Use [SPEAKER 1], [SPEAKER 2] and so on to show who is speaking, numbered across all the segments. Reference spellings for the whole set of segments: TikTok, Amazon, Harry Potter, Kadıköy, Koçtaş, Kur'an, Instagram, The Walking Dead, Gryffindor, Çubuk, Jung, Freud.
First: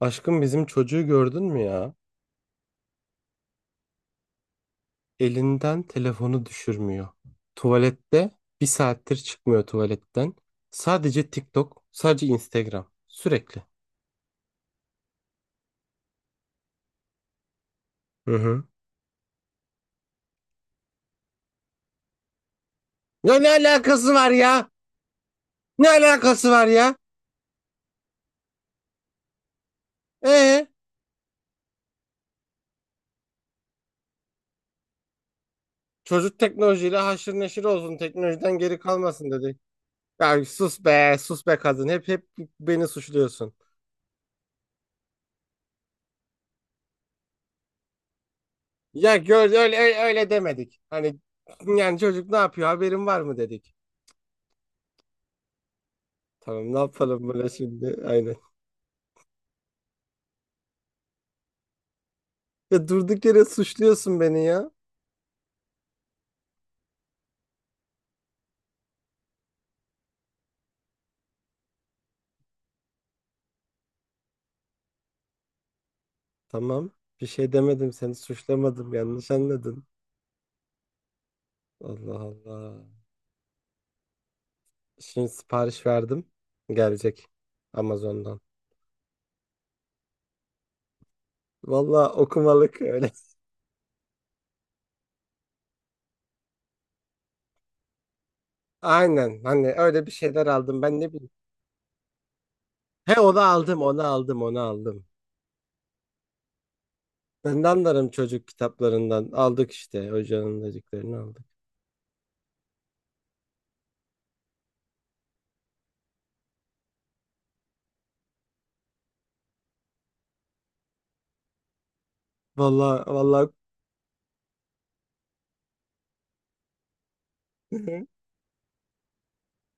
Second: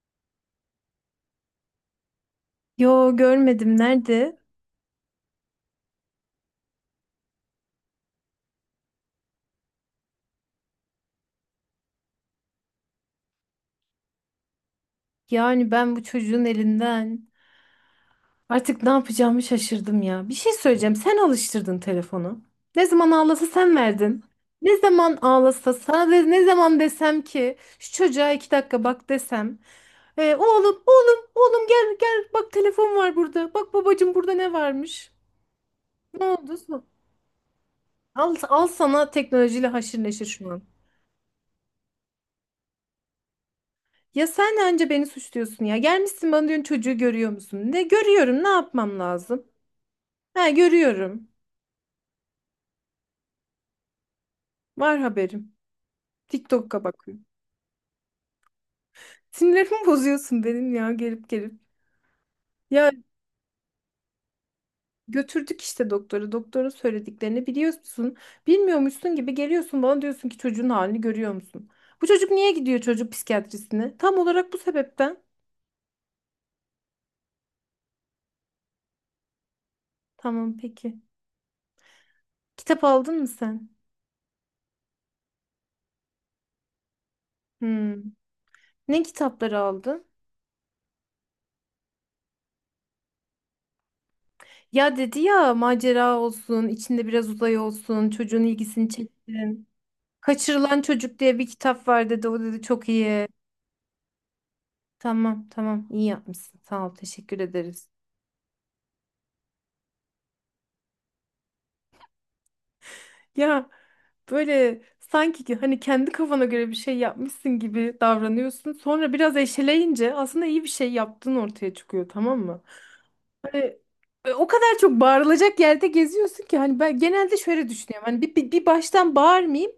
[SPEAKER 1] Aşkım bizim çocuğu gördün mü ya?
[SPEAKER 2] Yo, görmedim, nerede?
[SPEAKER 1] Elinden telefonu düşürmüyor. Tuvalette bir saattir çıkmıyor tuvaletten. Sadece TikTok, sadece Instagram. Sürekli.
[SPEAKER 2] Yani ben bu çocuğun elinden
[SPEAKER 1] Hı hı.
[SPEAKER 2] artık ne yapacağımı şaşırdım ya. Bir şey söyleyeceğim. Sen alıştırdın telefonu. Ne zaman
[SPEAKER 1] Ya
[SPEAKER 2] ağlasa
[SPEAKER 1] ne
[SPEAKER 2] sen
[SPEAKER 1] alakası
[SPEAKER 2] verdin.
[SPEAKER 1] var ya?
[SPEAKER 2] Ne zaman ağlasa
[SPEAKER 1] Ne
[SPEAKER 2] sana de, ne
[SPEAKER 1] alakası var
[SPEAKER 2] zaman
[SPEAKER 1] ya?
[SPEAKER 2] desem ki şu çocuğa 2 dakika bak desem.
[SPEAKER 1] Ee,
[SPEAKER 2] Oğlum oğlum oğlum, gel gel, bak telefon var burada. Bak babacım, burada ne varmış. Ne
[SPEAKER 1] çocuk
[SPEAKER 2] oldu?
[SPEAKER 1] teknolojiyle haşır neşir olsun,
[SPEAKER 2] Al,
[SPEAKER 1] teknolojiden
[SPEAKER 2] al
[SPEAKER 1] geri
[SPEAKER 2] sana
[SPEAKER 1] kalmasın dedi.
[SPEAKER 2] teknolojiyle haşır neşir
[SPEAKER 1] Ya
[SPEAKER 2] şu an.
[SPEAKER 1] sus be, sus be kadın. Hep beni suçluyorsun.
[SPEAKER 2] Ya sen önce beni suçluyorsun ya. Gelmişsin bana diyorsun çocuğu görüyor musun? Ne görüyorum, ne yapmam
[SPEAKER 1] Ya
[SPEAKER 2] lazım?
[SPEAKER 1] gör öyle
[SPEAKER 2] Ha,
[SPEAKER 1] demedik. Hani
[SPEAKER 2] görüyorum.
[SPEAKER 1] yani çocuk ne yapıyor? Haberin var mı dedik.
[SPEAKER 2] Var haberim.
[SPEAKER 1] Tamam ne
[SPEAKER 2] TikTok'a bakıyorum.
[SPEAKER 1] yapalım böyle şimdi? Aynen.
[SPEAKER 2] Sinirlerimi bozuyorsun benim ya, gelip gelip.
[SPEAKER 1] Ya
[SPEAKER 2] Ya
[SPEAKER 1] durduk yere suçluyorsun beni ya.
[SPEAKER 2] götürdük işte doktora. Doktorun söylediklerini biliyorsun. Bilmiyormuşsun gibi geliyorsun bana, diyorsun ki çocuğun halini görüyor musun? Bu çocuk niye gidiyor çocuk psikiyatrisine? Tam olarak bu sebepten.
[SPEAKER 1] Tamam. Bir şey demedim. Seni suçlamadım. Yanlış anladın.
[SPEAKER 2] Tamam, peki.
[SPEAKER 1] Allah
[SPEAKER 2] Kitap
[SPEAKER 1] Allah.
[SPEAKER 2] aldın mı sen?
[SPEAKER 1] Şimdi sipariş verdim. Gelecek
[SPEAKER 2] Hmm.
[SPEAKER 1] Amazon'dan.
[SPEAKER 2] Ne kitapları aldın?
[SPEAKER 1] Valla okumalık öyle.
[SPEAKER 2] Ya dedi ya, macera olsun, içinde biraz uzay olsun, çocuğun ilgisini
[SPEAKER 1] Aynen.
[SPEAKER 2] çeksin.
[SPEAKER 1] Hani öyle bir şeyler
[SPEAKER 2] Kaçırılan
[SPEAKER 1] aldım. Ben ne
[SPEAKER 2] Çocuk
[SPEAKER 1] bileyim.
[SPEAKER 2] diye bir kitap var dedi. O dedi çok
[SPEAKER 1] He
[SPEAKER 2] iyi.
[SPEAKER 1] onu aldım, onu aldım, onu aldım.
[SPEAKER 2] Tamam tamam, iyi yapmışsın. Sağ ol, teşekkür
[SPEAKER 1] Ben de
[SPEAKER 2] ederiz.
[SPEAKER 1] anlarım çocuk kitaplarından. Aldık işte. Hocanın dediklerini aldık.
[SPEAKER 2] Ya böyle sanki ki hani kendi kafana göre bir şey yapmışsın gibi davranıyorsun. Sonra biraz eşeleyince aslında iyi bir şey yaptığın ortaya çıkıyor, tamam mı?
[SPEAKER 1] Valla, valla.
[SPEAKER 2] E, O kadar çok bağırılacak yerde geziyorsun ki hani ben genelde şöyle düşünüyorum. Hani bir baştan bağırmayayım.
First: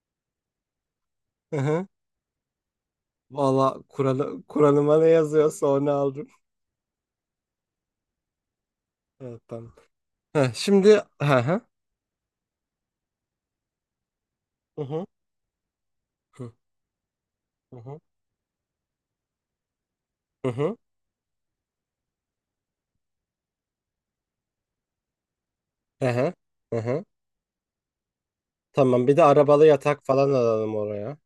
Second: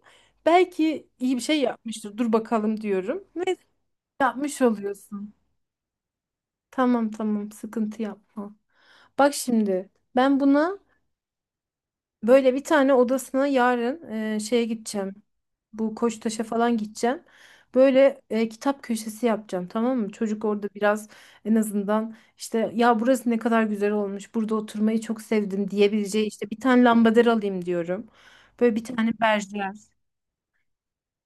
[SPEAKER 2] Belki iyi bir
[SPEAKER 1] Hı
[SPEAKER 2] şey
[SPEAKER 1] hı.
[SPEAKER 2] yapmıştır. Dur bakalım diyorum. Ve
[SPEAKER 1] Valla
[SPEAKER 2] yapmış
[SPEAKER 1] Kur'an'ıma ne
[SPEAKER 2] oluyorsun.
[SPEAKER 1] yazıyorsa onu aldım.
[SPEAKER 2] Tamam tamam, sıkıntı yapma. Bak
[SPEAKER 1] Evet, tamam.
[SPEAKER 2] şimdi, ben
[SPEAKER 1] Heh,
[SPEAKER 2] buna.
[SPEAKER 1] şimdi. Hı hı.
[SPEAKER 2] Böyle bir tane odasına yarın, şeye
[SPEAKER 1] Hı hı.
[SPEAKER 2] gideceğim. Bu Koçtaş'a
[SPEAKER 1] Hı hı.
[SPEAKER 2] falan gideceğim.
[SPEAKER 1] Hı hı.
[SPEAKER 2] Böyle, kitap köşesi yapacağım, tamam mı? Çocuk orada biraz en azından, işte ya burası ne kadar güzel olmuş, burada oturmayı çok sevdim
[SPEAKER 1] Hı
[SPEAKER 2] diyebileceği,
[SPEAKER 1] hı.
[SPEAKER 2] işte bir
[SPEAKER 1] Hı
[SPEAKER 2] tane
[SPEAKER 1] hı.
[SPEAKER 2] lambader alayım diyorum. Böyle bir
[SPEAKER 1] Tamam
[SPEAKER 2] tane
[SPEAKER 1] bir de arabalı
[SPEAKER 2] berjer.
[SPEAKER 1] yatak falan alalım oraya.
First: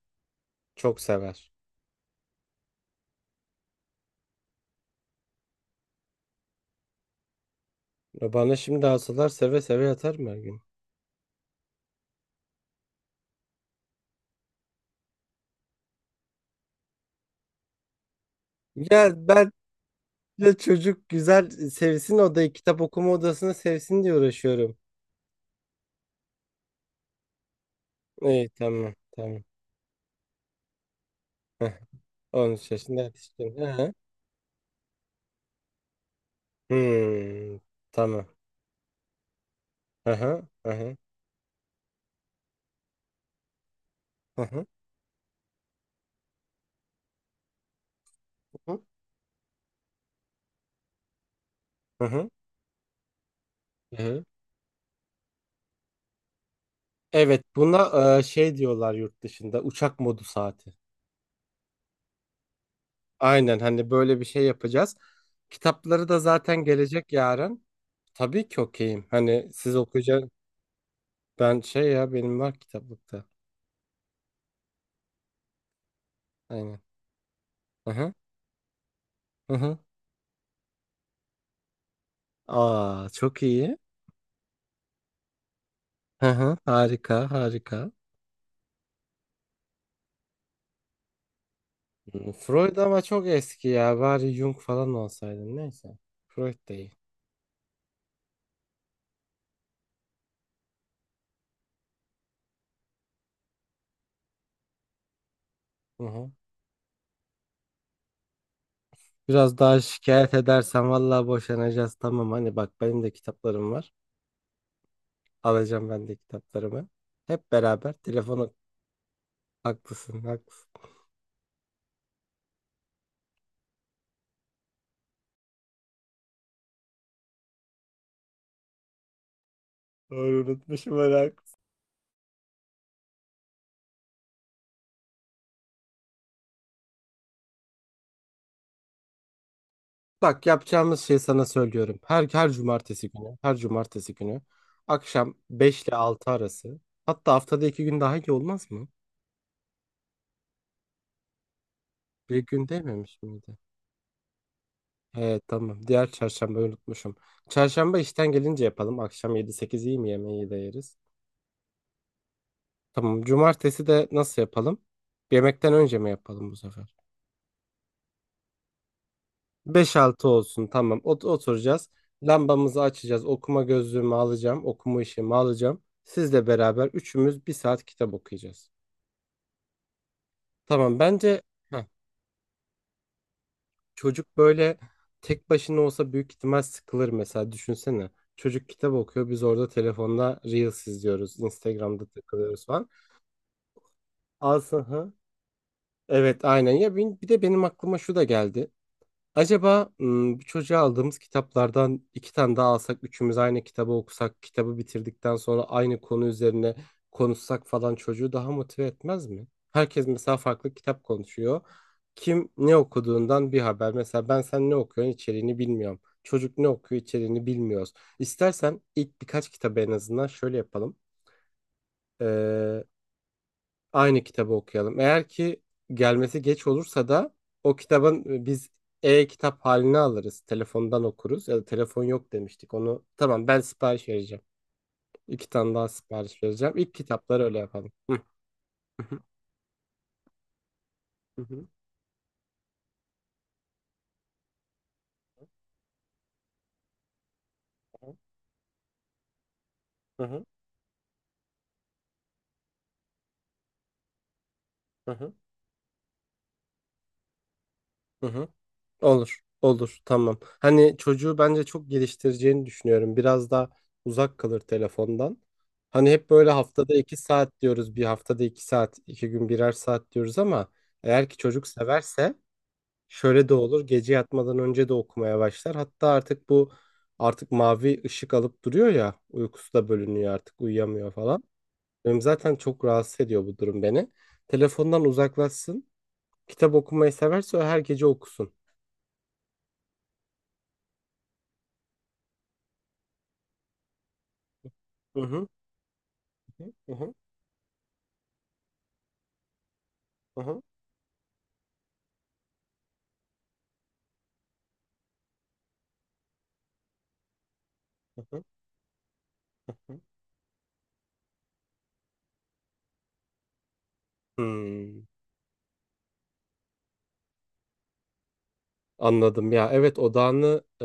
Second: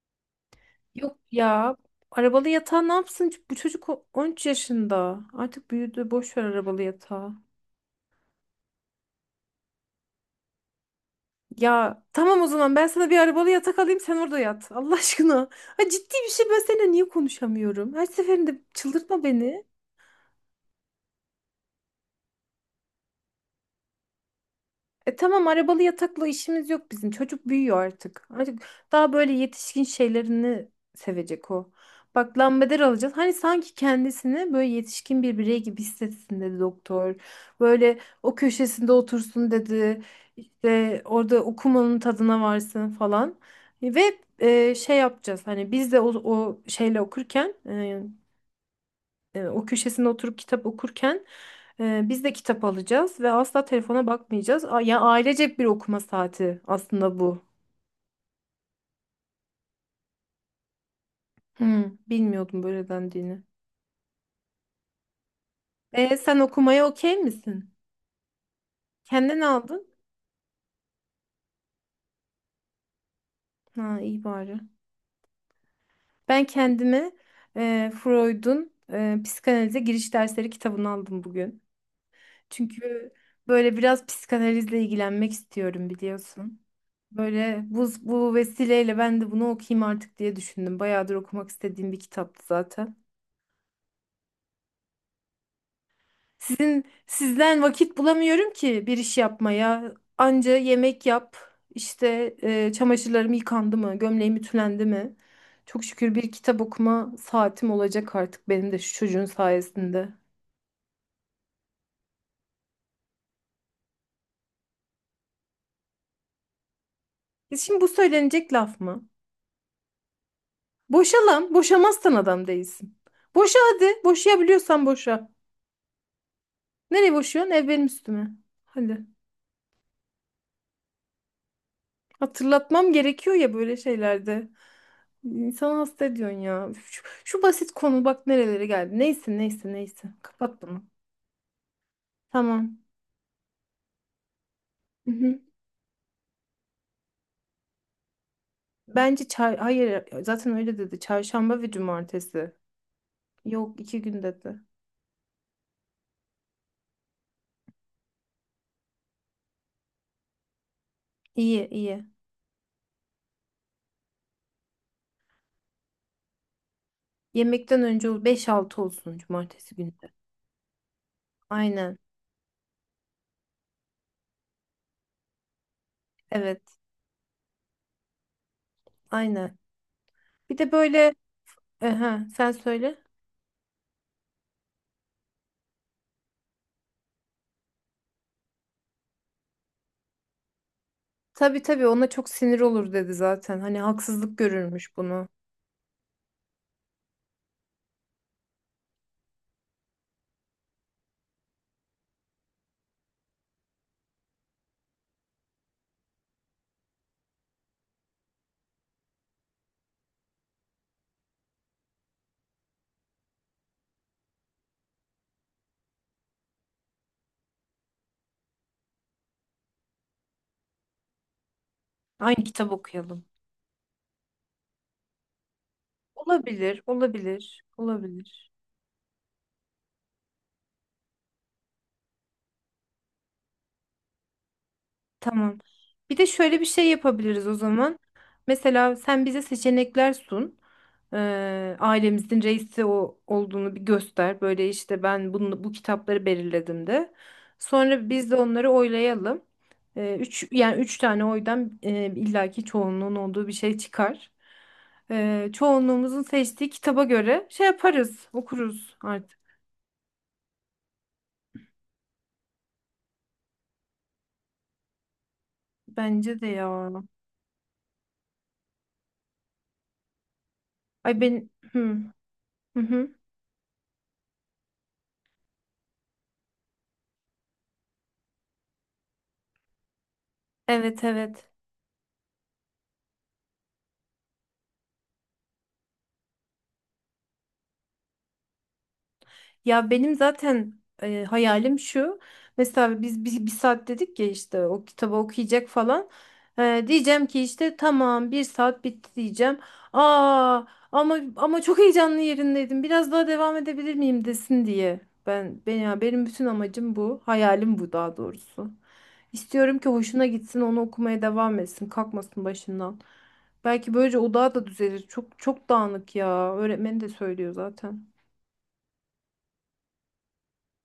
[SPEAKER 1] Çok
[SPEAKER 2] Yok
[SPEAKER 1] sever.
[SPEAKER 2] ya, arabalı yatağı ne yapsın? Bu çocuk 13 yaşında. Artık büyüdü. Boş ver arabalı yatağı.
[SPEAKER 1] Ya bana şimdi alsalar seve seve yatar mı her gün?
[SPEAKER 2] Ya tamam, o zaman ben sana bir arabalı yatak alayım, sen orada yat. Allah aşkına. Ha, ciddi bir şey, ben seninle niye konuşamıyorum? Her seferinde
[SPEAKER 1] Ya
[SPEAKER 2] çıldırtma
[SPEAKER 1] ben
[SPEAKER 2] beni.
[SPEAKER 1] de çocuk güzel sevsin odayı, kitap okuma odasını sevsin diye uğraşıyorum.
[SPEAKER 2] E tamam, arabalı yatakla işimiz yok bizim. Çocuk büyüyor artık.
[SPEAKER 1] İyi
[SPEAKER 2] Artık
[SPEAKER 1] tamam
[SPEAKER 2] daha böyle
[SPEAKER 1] tamam.
[SPEAKER 2] yetişkin şeylerini sevecek o.
[SPEAKER 1] Heh,
[SPEAKER 2] Bak,
[SPEAKER 1] 13
[SPEAKER 2] lambader
[SPEAKER 1] yaşında
[SPEAKER 2] alacağız. Hani
[SPEAKER 1] yetişkin. Hı
[SPEAKER 2] sanki
[SPEAKER 1] hı.
[SPEAKER 2] kendisini böyle yetişkin bir birey gibi hissetsin dedi doktor.
[SPEAKER 1] Hmm,
[SPEAKER 2] Böyle
[SPEAKER 1] tamam.
[SPEAKER 2] o köşesinde otursun dedi.
[SPEAKER 1] Hı hı. Hı hı.
[SPEAKER 2] İşte orada okumanın tadına varsın falan. Ve
[SPEAKER 1] Hı hı.
[SPEAKER 2] şey yapacağız. Hani biz de o şeyle okurken, o köşesine oturup kitap okurken
[SPEAKER 1] Hı
[SPEAKER 2] biz
[SPEAKER 1] hı.
[SPEAKER 2] de kitap alacağız ve asla
[SPEAKER 1] Hı
[SPEAKER 2] telefona
[SPEAKER 1] hı.
[SPEAKER 2] bakmayacağız. Ya ailecek bir okuma saati aslında bu.
[SPEAKER 1] Evet buna şey diyorlar yurt dışında uçak modu saati.
[SPEAKER 2] Bilmiyordum böyle dendiğini.
[SPEAKER 1] Aynen hani böyle bir şey yapacağız. Kitapları da
[SPEAKER 2] Sen
[SPEAKER 1] zaten
[SPEAKER 2] okumaya
[SPEAKER 1] gelecek
[SPEAKER 2] okey
[SPEAKER 1] yarın.
[SPEAKER 2] misin?
[SPEAKER 1] Tabii ki okeyim.
[SPEAKER 2] Kendin
[SPEAKER 1] Hani siz
[SPEAKER 2] aldın.
[SPEAKER 1] okuyacaksınız. Ben şey ya benim var kitaplıkta.
[SPEAKER 2] Ha, iyi bari. Ben
[SPEAKER 1] Aynen.
[SPEAKER 2] kendime
[SPEAKER 1] Hı hı.
[SPEAKER 2] Freud'un
[SPEAKER 1] Hı hı.
[SPEAKER 2] psikanalize giriş dersleri kitabını aldım bugün.
[SPEAKER 1] Aa
[SPEAKER 2] Çünkü
[SPEAKER 1] çok
[SPEAKER 2] böyle
[SPEAKER 1] iyi.
[SPEAKER 2] biraz psikanalizle ilgilenmek istiyorum,
[SPEAKER 1] Hı hı.
[SPEAKER 2] biliyorsun.
[SPEAKER 1] Harika
[SPEAKER 2] Böyle bu,
[SPEAKER 1] harika.
[SPEAKER 2] bu vesileyle ben de bunu okuyayım artık diye düşündüm. Bayağıdır okumak istediğim bir
[SPEAKER 1] Hı,
[SPEAKER 2] kitaptı
[SPEAKER 1] Freud
[SPEAKER 2] zaten.
[SPEAKER 1] ama çok eski ya. Bari Jung falan olsaydı. Neyse. Freud
[SPEAKER 2] Sizin
[SPEAKER 1] değil.
[SPEAKER 2] sizden vakit bulamıyorum ki bir iş yapmaya. Anca yemek yap, işte çamaşırlarım yıkandı mı, gömleğim ütülendi mi? Çok
[SPEAKER 1] Hı
[SPEAKER 2] şükür
[SPEAKER 1] hı.
[SPEAKER 2] bir kitap okuma saatim olacak artık benim de şu çocuğun
[SPEAKER 1] Biraz daha
[SPEAKER 2] sayesinde.
[SPEAKER 1] şikayet edersen vallahi boşanacağız. Tamam hani bak benim de kitaplarım var. Alacağım ben de kitaplarımı. Hep
[SPEAKER 2] Şimdi bu
[SPEAKER 1] beraber
[SPEAKER 2] söylenecek
[SPEAKER 1] telefonu.
[SPEAKER 2] laf mı?
[SPEAKER 1] Haklısın, haklısın.
[SPEAKER 2] Boşa lan, boşamazsan adam değilsin. Boşa hadi, boşayabiliyorsan boşa. Nereye boşuyorsun? Ev benim üstüme. Hadi.
[SPEAKER 1] Doğru unutmuşum merak.
[SPEAKER 2] Hatırlatmam gerekiyor ya böyle şeylerde. İnsanı hasta ediyorsun ya. Şu basit konu bak nerelere geldi. Neyse neyse neyse.
[SPEAKER 1] Bak
[SPEAKER 2] Kapat bunu.
[SPEAKER 1] yapacağımız şey sana söylüyorum. Her
[SPEAKER 2] Tamam.
[SPEAKER 1] cumartesi günü, her cumartesi günü
[SPEAKER 2] Hı
[SPEAKER 1] akşam
[SPEAKER 2] hı.
[SPEAKER 1] 5 ile 6 arası. Hatta haftada 2 gün daha iyi olmaz mı?
[SPEAKER 2] Bence hayır, zaten öyle dedi. Çarşamba ve
[SPEAKER 1] Bir
[SPEAKER 2] cumartesi.
[SPEAKER 1] gün dememiş miydi?
[SPEAKER 2] Yok, 2 gün dedi.
[SPEAKER 1] Evet tamam. Diğer çarşamba unutmuşum. Çarşamba işten gelince yapalım. Akşam yedi sekiz iyi mi, yemeği de yeriz.
[SPEAKER 2] İyi iyi.
[SPEAKER 1] Tamam. Cumartesi de nasıl yapalım? Yemekten önce mi yapalım bu sefer?
[SPEAKER 2] Yemekten önce 5-6 olsun cumartesi günü de.
[SPEAKER 1] 5-6 olsun tamam. Oturacağız.
[SPEAKER 2] Aynen.
[SPEAKER 1] Lambamızı açacağız. Okuma gözlüğümü alacağım. Okuma işimi alacağım. Sizle
[SPEAKER 2] Evet.
[SPEAKER 1] beraber üçümüz bir saat kitap okuyacağız.
[SPEAKER 2] Aynen. Bir de
[SPEAKER 1] Tamam
[SPEAKER 2] böyle.
[SPEAKER 1] bence heh,
[SPEAKER 2] Aha, sen söyle.
[SPEAKER 1] çocuk böyle tek başına olsa büyük ihtimal sıkılır mesela düşünsene. Çocuk kitap okuyor biz orada telefonda Reels izliyoruz.
[SPEAKER 2] Tabii tabii,
[SPEAKER 1] Instagram'da
[SPEAKER 2] ona çok sinir
[SPEAKER 1] takılıyoruz falan.
[SPEAKER 2] olur dedi zaten. Hani haksızlık
[SPEAKER 1] Alsın
[SPEAKER 2] görürmüş
[SPEAKER 1] ha.
[SPEAKER 2] bunu.
[SPEAKER 1] Evet aynen ya bir de benim aklıma şu da geldi. Acaba bu çocuğa aldığımız kitaplardan 2 tane daha alsak, üçümüz aynı kitabı okusak, kitabı bitirdikten sonra aynı konu üzerine konuşsak falan çocuğu daha motive etmez mi? Herkes mesela farklı kitap konuşuyor. Kim ne okuduğundan bir haber. Mesela ben sen ne okuyorsun içeriğini bilmiyorum. Çocuk ne okuyor içeriğini bilmiyoruz. İstersen ilk birkaç kitabı en azından şöyle yapalım.
[SPEAKER 2] Aynı kitap okuyalım.
[SPEAKER 1] Aynı kitabı okuyalım. Eğer ki gelmesi geç
[SPEAKER 2] Olabilir,
[SPEAKER 1] olursa da
[SPEAKER 2] olabilir,
[SPEAKER 1] o kitabın
[SPEAKER 2] olabilir.
[SPEAKER 1] biz e-kitap halini alırız. Telefondan okuruz ya da telefon yok demiştik. Onu tamam ben sipariş vereceğim. İki
[SPEAKER 2] Tamam.
[SPEAKER 1] tane daha
[SPEAKER 2] Bir de
[SPEAKER 1] sipariş
[SPEAKER 2] şöyle bir
[SPEAKER 1] vereceğim.
[SPEAKER 2] şey
[SPEAKER 1] İlk kitapları
[SPEAKER 2] yapabiliriz o
[SPEAKER 1] öyle yapalım.
[SPEAKER 2] zaman.
[SPEAKER 1] Hı
[SPEAKER 2] Mesela
[SPEAKER 1] hı
[SPEAKER 2] sen bize seçenekler sun.
[SPEAKER 1] hı
[SPEAKER 2] Ailemizin reisi o olduğunu bir göster. Böyle işte, ben bunu, bu kitapları belirledim de. Sonra biz de onları oylayalım.
[SPEAKER 1] hı hı
[SPEAKER 2] Üç, yani üç tane oydan illaki çoğunluğun olduğu bir şey çıkar.
[SPEAKER 1] hı hı
[SPEAKER 2] Çoğunluğumuzun seçtiği kitaba göre şey
[SPEAKER 1] hı.
[SPEAKER 2] yaparız,
[SPEAKER 1] Hı.
[SPEAKER 2] okuruz artık.
[SPEAKER 1] Olur, olur, tamam. Hani çocuğu bence çok geliştireceğini düşünüyorum. Biraz daha uzak kalır telefondan. Hani hep
[SPEAKER 2] Bence de
[SPEAKER 1] böyle
[SPEAKER 2] ya.
[SPEAKER 1] haftada 2 saat diyoruz, bir haftada 2 saat, 2 gün birer saat diyoruz ama
[SPEAKER 2] Ay
[SPEAKER 1] eğer ki
[SPEAKER 2] ben.
[SPEAKER 1] çocuk
[SPEAKER 2] Hı,
[SPEAKER 1] severse
[SPEAKER 2] hı hı.
[SPEAKER 1] şöyle de olur. Gece yatmadan önce de okumaya başlar. Hatta artık bu artık mavi ışık alıp duruyor ya, uykusu da bölünüyor artık,
[SPEAKER 2] Evet
[SPEAKER 1] uyuyamıyor falan.
[SPEAKER 2] evet.
[SPEAKER 1] Benim zaten çok rahatsız ediyor bu durum beni. Telefondan uzaklaşsın. Kitap okumayı severse o her gece okusun.
[SPEAKER 2] Ya benim zaten hayalim şu. Mesela biz bir saat dedik ya işte, o kitabı
[SPEAKER 1] Hı hı.
[SPEAKER 2] okuyacak falan.
[SPEAKER 1] Hı hı.
[SPEAKER 2] Diyeceğim ki işte tamam 1 saat bitti diyeceğim.
[SPEAKER 1] Aha,
[SPEAKER 2] Aa, ama çok heyecanlı yerindeydim. Biraz daha devam edebilir miyim desin diye. Ben ya, benim bütün amacım bu. Hayalim bu daha
[SPEAKER 1] aha,
[SPEAKER 2] doğrusu. İstiyorum ki
[SPEAKER 1] aha.
[SPEAKER 2] hoşuna gitsin, onu okumaya devam etsin, kalkmasın başından. Belki böylece odağı da düzelir.
[SPEAKER 1] Hmm,
[SPEAKER 2] Çok çok dağınık ya. Öğretmen de söylüyor zaten.
[SPEAKER 1] anladım ya. Evet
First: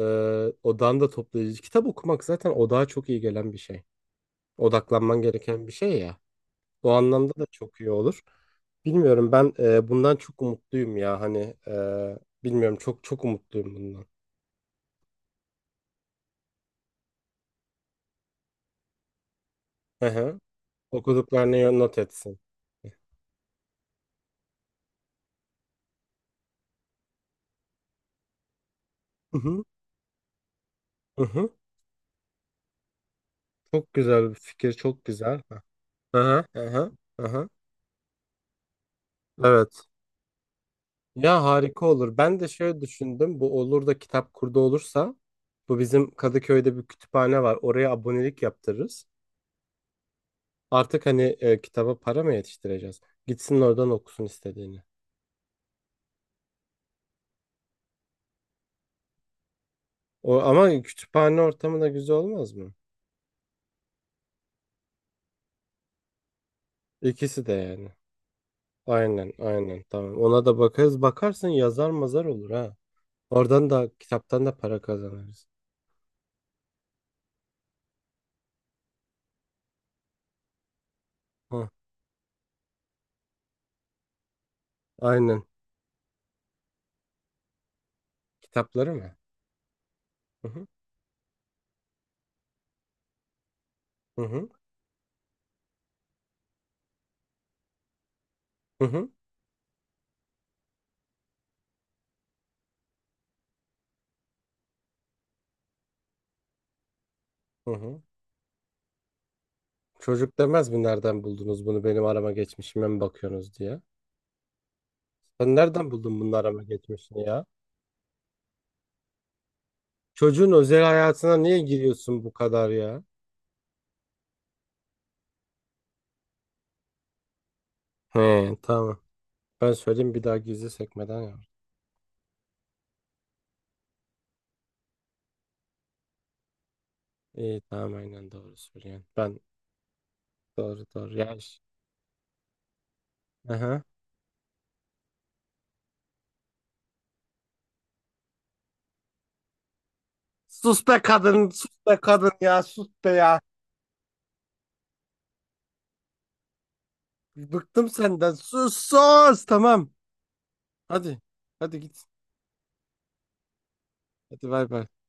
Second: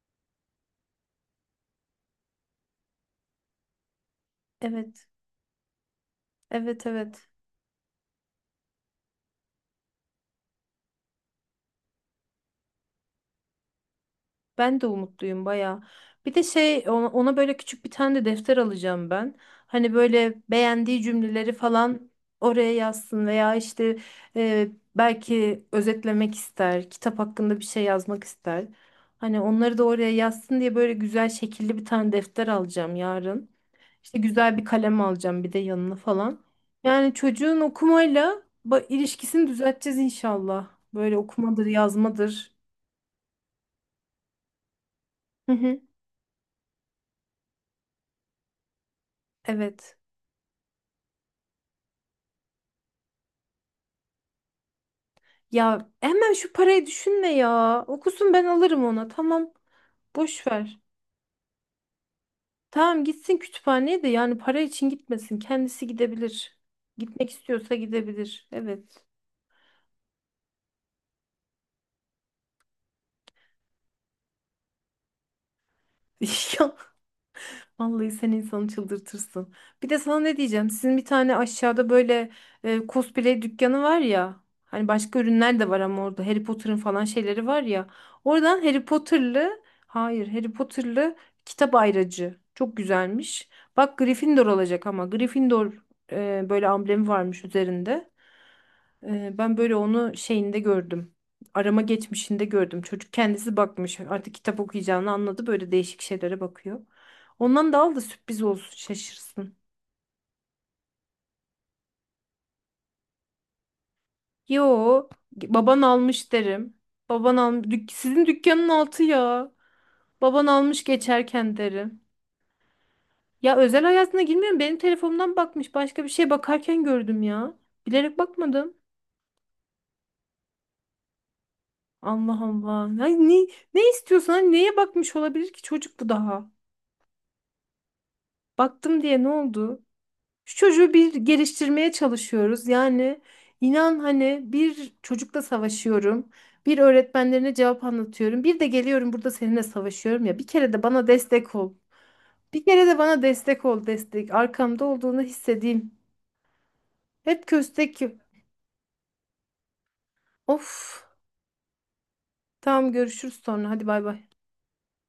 [SPEAKER 1] odağını da toplayıcı. Kitap okumak zaten odağa çok iyi gelen bir şey.
[SPEAKER 2] Evet,
[SPEAKER 1] Odaklanman gereken bir şey ya.
[SPEAKER 2] evet,
[SPEAKER 1] O
[SPEAKER 2] evet.
[SPEAKER 1] anlamda da çok iyi olur. Bilmiyorum ben bundan çok umutluyum ya hani bilmiyorum çok çok umutluyum bundan.
[SPEAKER 2] Ben de umutluyum bayağı. Bir de şey ona böyle küçük bir tane de defter alacağım ben. Hani
[SPEAKER 1] Hı
[SPEAKER 2] böyle
[SPEAKER 1] hı.
[SPEAKER 2] beğendiği cümleleri
[SPEAKER 1] Okuduklarını not
[SPEAKER 2] falan
[SPEAKER 1] etsin.
[SPEAKER 2] oraya yazsın veya işte e, belki özetlemek ister, kitap hakkında bir şey yazmak ister.
[SPEAKER 1] Hı
[SPEAKER 2] Hani
[SPEAKER 1] hı.
[SPEAKER 2] onları da oraya yazsın diye böyle
[SPEAKER 1] Hı
[SPEAKER 2] güzel
[SPEAKER 1] hı.
[SPEAKER 2] şekilli bir tane defter alacağım yarın.
[SPEAKER 1] Çok
[SPEAKER 2] İşte
[SPEAKER 1] güzel bir
[SPEAKER 2] güzel bir
[SPEAKER 1] fikir
[SPEAKER 2] kalem
[SPEAKER 1] çok güzel.
[SPEAKER 2] alacağım bir de yanına
[SPEAKER 1] Hı
[SPEAKER 2] falan.
[SPEAKER 1] hı. Hı hı.
[SPEAKER 2] Yani
[SPEAKER 1] Hı hı.
[SPEAKER 2] çocuğun okumayla ilişkisini
[SPEAKER 1] Evet.
[SPEAKER 2] düzelteceğiz inşallah. Böyle
[SPEAKER 1] Ya
[SPEAKER 2] okumadır,
[SPEAKER 1] harika olur. Ben de
[SPEAKER 2] yazmadır.
[SPEAKER 1] şöyle düşündüm. Bu olur da kitap kurdu olursa
[SPEAKER 2] Hı
[SPEAKER 1] bu
[SPEAKER 2] hı.
[SPEAKER 1] bizim Kadıköy'de bir kütüphane var. Oraya abonelik yaptırırız.
[SPEAKER 2] Evet.
[SPEAKER 1] Artık hani kitaba para mı yetiştireceğiz? Gitsin oradan okusun istediğini.
[SPEAKER 2] Ya hemen şu parayı düşünme ya. Okusun, ben alırım ona. Tamam.
[SPEAKER 1] O
[SPEAKER 2] Boş ver.
[SPEAKER 1] ama kütüphane ortamı da güzel olmaz mı?
[SPEAKER 2] Tamam, gitsin kütüphaneye de, yani para için gitmesin. Kendisi gidebilir. Gitmek
[SPEAKER 1] İkisi de
[SPEAKER 2] istiyorsa
[SPEAKER 1] yani.
[SPEAKER 2] gidebilir. Evet.
[SPEAKER 1] Aynen, aynen. Tamam. Ona da bakarız. Bakarsın yazar mazar olur ha. Oradan da kitaptan da para kazanırız.
[SPEAKER 2] Ya, vallahi sen insanı çıldırtırsın. Bir de sana ne diyeceğim? Sizin bir tane
[SPEAKER 1] Hı,
[SPEAKER 2] aşağıda böyle cosplay dükkanı var ya. Hani başka
[SPEAKER 1] aynen.
[SPEAKER 2] ürünler de var ama orada Harry Potter'ın falan şeyleri var ya. Oradan Harry
[SPEAKER 1] Kitapları mı?
[SPEAKER 2] Potter'lı, hayır
[SPEAKER 1] Hı
[SPEAKER 2] Harry
[SPEAKER 1] hı.
[SPEAKER 2] Potter'lı kitap ayracı. Çok güzelmiş. Bak
[SPEAKER 1] Hı
[SPEAKER 2] Gryffindor
[SPEAKER 1] hı.
[SPEAKER 2] olacak ama Gryffindor böyle amblemi varmış üzerinde.
[SPEAKER 1] Hı hı.
[SPEAKER 2] Ben böyle onu şeyinde gördüm. Arama geçmişinde gördüm. Çocuk kendisi bakmış. Artık kitap okuyacağını anladı. Böyle değişik şeylere bakıyor.
[SPEAKER 1] Hı
[SPEAKER 2] Ondan da al da
[SPEAKER 1] hı.
[SPEAKER 2] sürpriz olsun, şaşırsın.
[SPEAKER 1] Çocuk demez mi nereden buldunuz bunu benim arama geçmişime mi bakıyorsunuz diye.
[SPEAKER 2] Yo,
[SPEAKER 1] Sen
[SPEAKER 2] baban
[SPEAKER 1] nereden buldun
[SPEAKER 2] almış
[SPEAKER 1] bunun arama
[SPEAKER 2] derim.
[SPEAKER 1] geçmişini
[SPEAKER 2] Baban
[SPEAKER 1] ya?
[SPEAKER 2] al, sizin dükkanın altı ya. Baban
[SPEAKER 1] Çocuğun özel
[SPEAKER 2] almış
[SPEAKER 1] hayatına
[SPEAKER 2] geçerken
[SPEAKER 1] niye
[SPEAKER 2] derim.
[SPEAKER 1] giriyorsun bu kadar ya?
[SPEAKER 2] Ya özel hayatına girmiyorum. Benim telefonumdan bakmış. Başka bir şey bakarken gördüm ya. Bilerek
[SPEAKER 1] He
[SPEAKER 2] bakmadım.
[SPEAKER 1] tamam. Ben söyleyeyim bir daha gizli sekmeden yap.
[SPEAKER 2] Allah Allah. Ya ne istiyorsan neye bakmış olabilir ki çocuk bu daha?
[SPEAKER 1] İyi tamam aynen doğru
[SPEAKER 2] Baktım
[SPEAKER 1] söylüyorsun.
[SPEAKER 2] diye ne
[SPEAKER 1] Ben
[SPEAKER 2] oldu? Şu
[SPEAKER 1] doğru
[SPEAKER 2] çocuğu bir
[SPEAKER 1] doğru ya.
[SPEAKER 2] geliştirmeye çalışıyoruz. Yani
[SPEAKER 1] Aha.
[SPEAKER 2] inan hani bir çocukla savaşıyorum. Bir öğretmenlerine cevap anlatıyorum. Bir de geliyorum burada seninle savaşıyorum ya. Bir kere
[SPEAKER 1] Sus
[SPEAKER 2] de
[SPEAKER 1] be
[SPEAKER 2] bana
[SPEAKER 1] kadın
[SPEAKER 2] destek
[SPEAKER 1] sus
[SPEAKER 2] ol.
[SPEAKER 1] be kadın ya
[SPEAKER 2] Bir kere
[SPEAKER 1] sus
[SPEAKER 2] de
[SPEAKER 1] be
[SPEAKER 2] bana
[SPEAKER 1] ya.
[SPEAKER 2] destek ol destek. Arkamda olduğunu hissedeyim. Hep
[SPEAKER 1] Bıktım
[SPEAKER 2] köstek.
[SPEAKER 1] senden sus sus tamam.
[SPEAKER 2] Of.
[SPEAKER 1] Hadi hadi git.
[SPEAKER 2] Tamam, görüşürüz sonra. Hadi bay bay.
[SPEAKER 1] Hadi bay bay.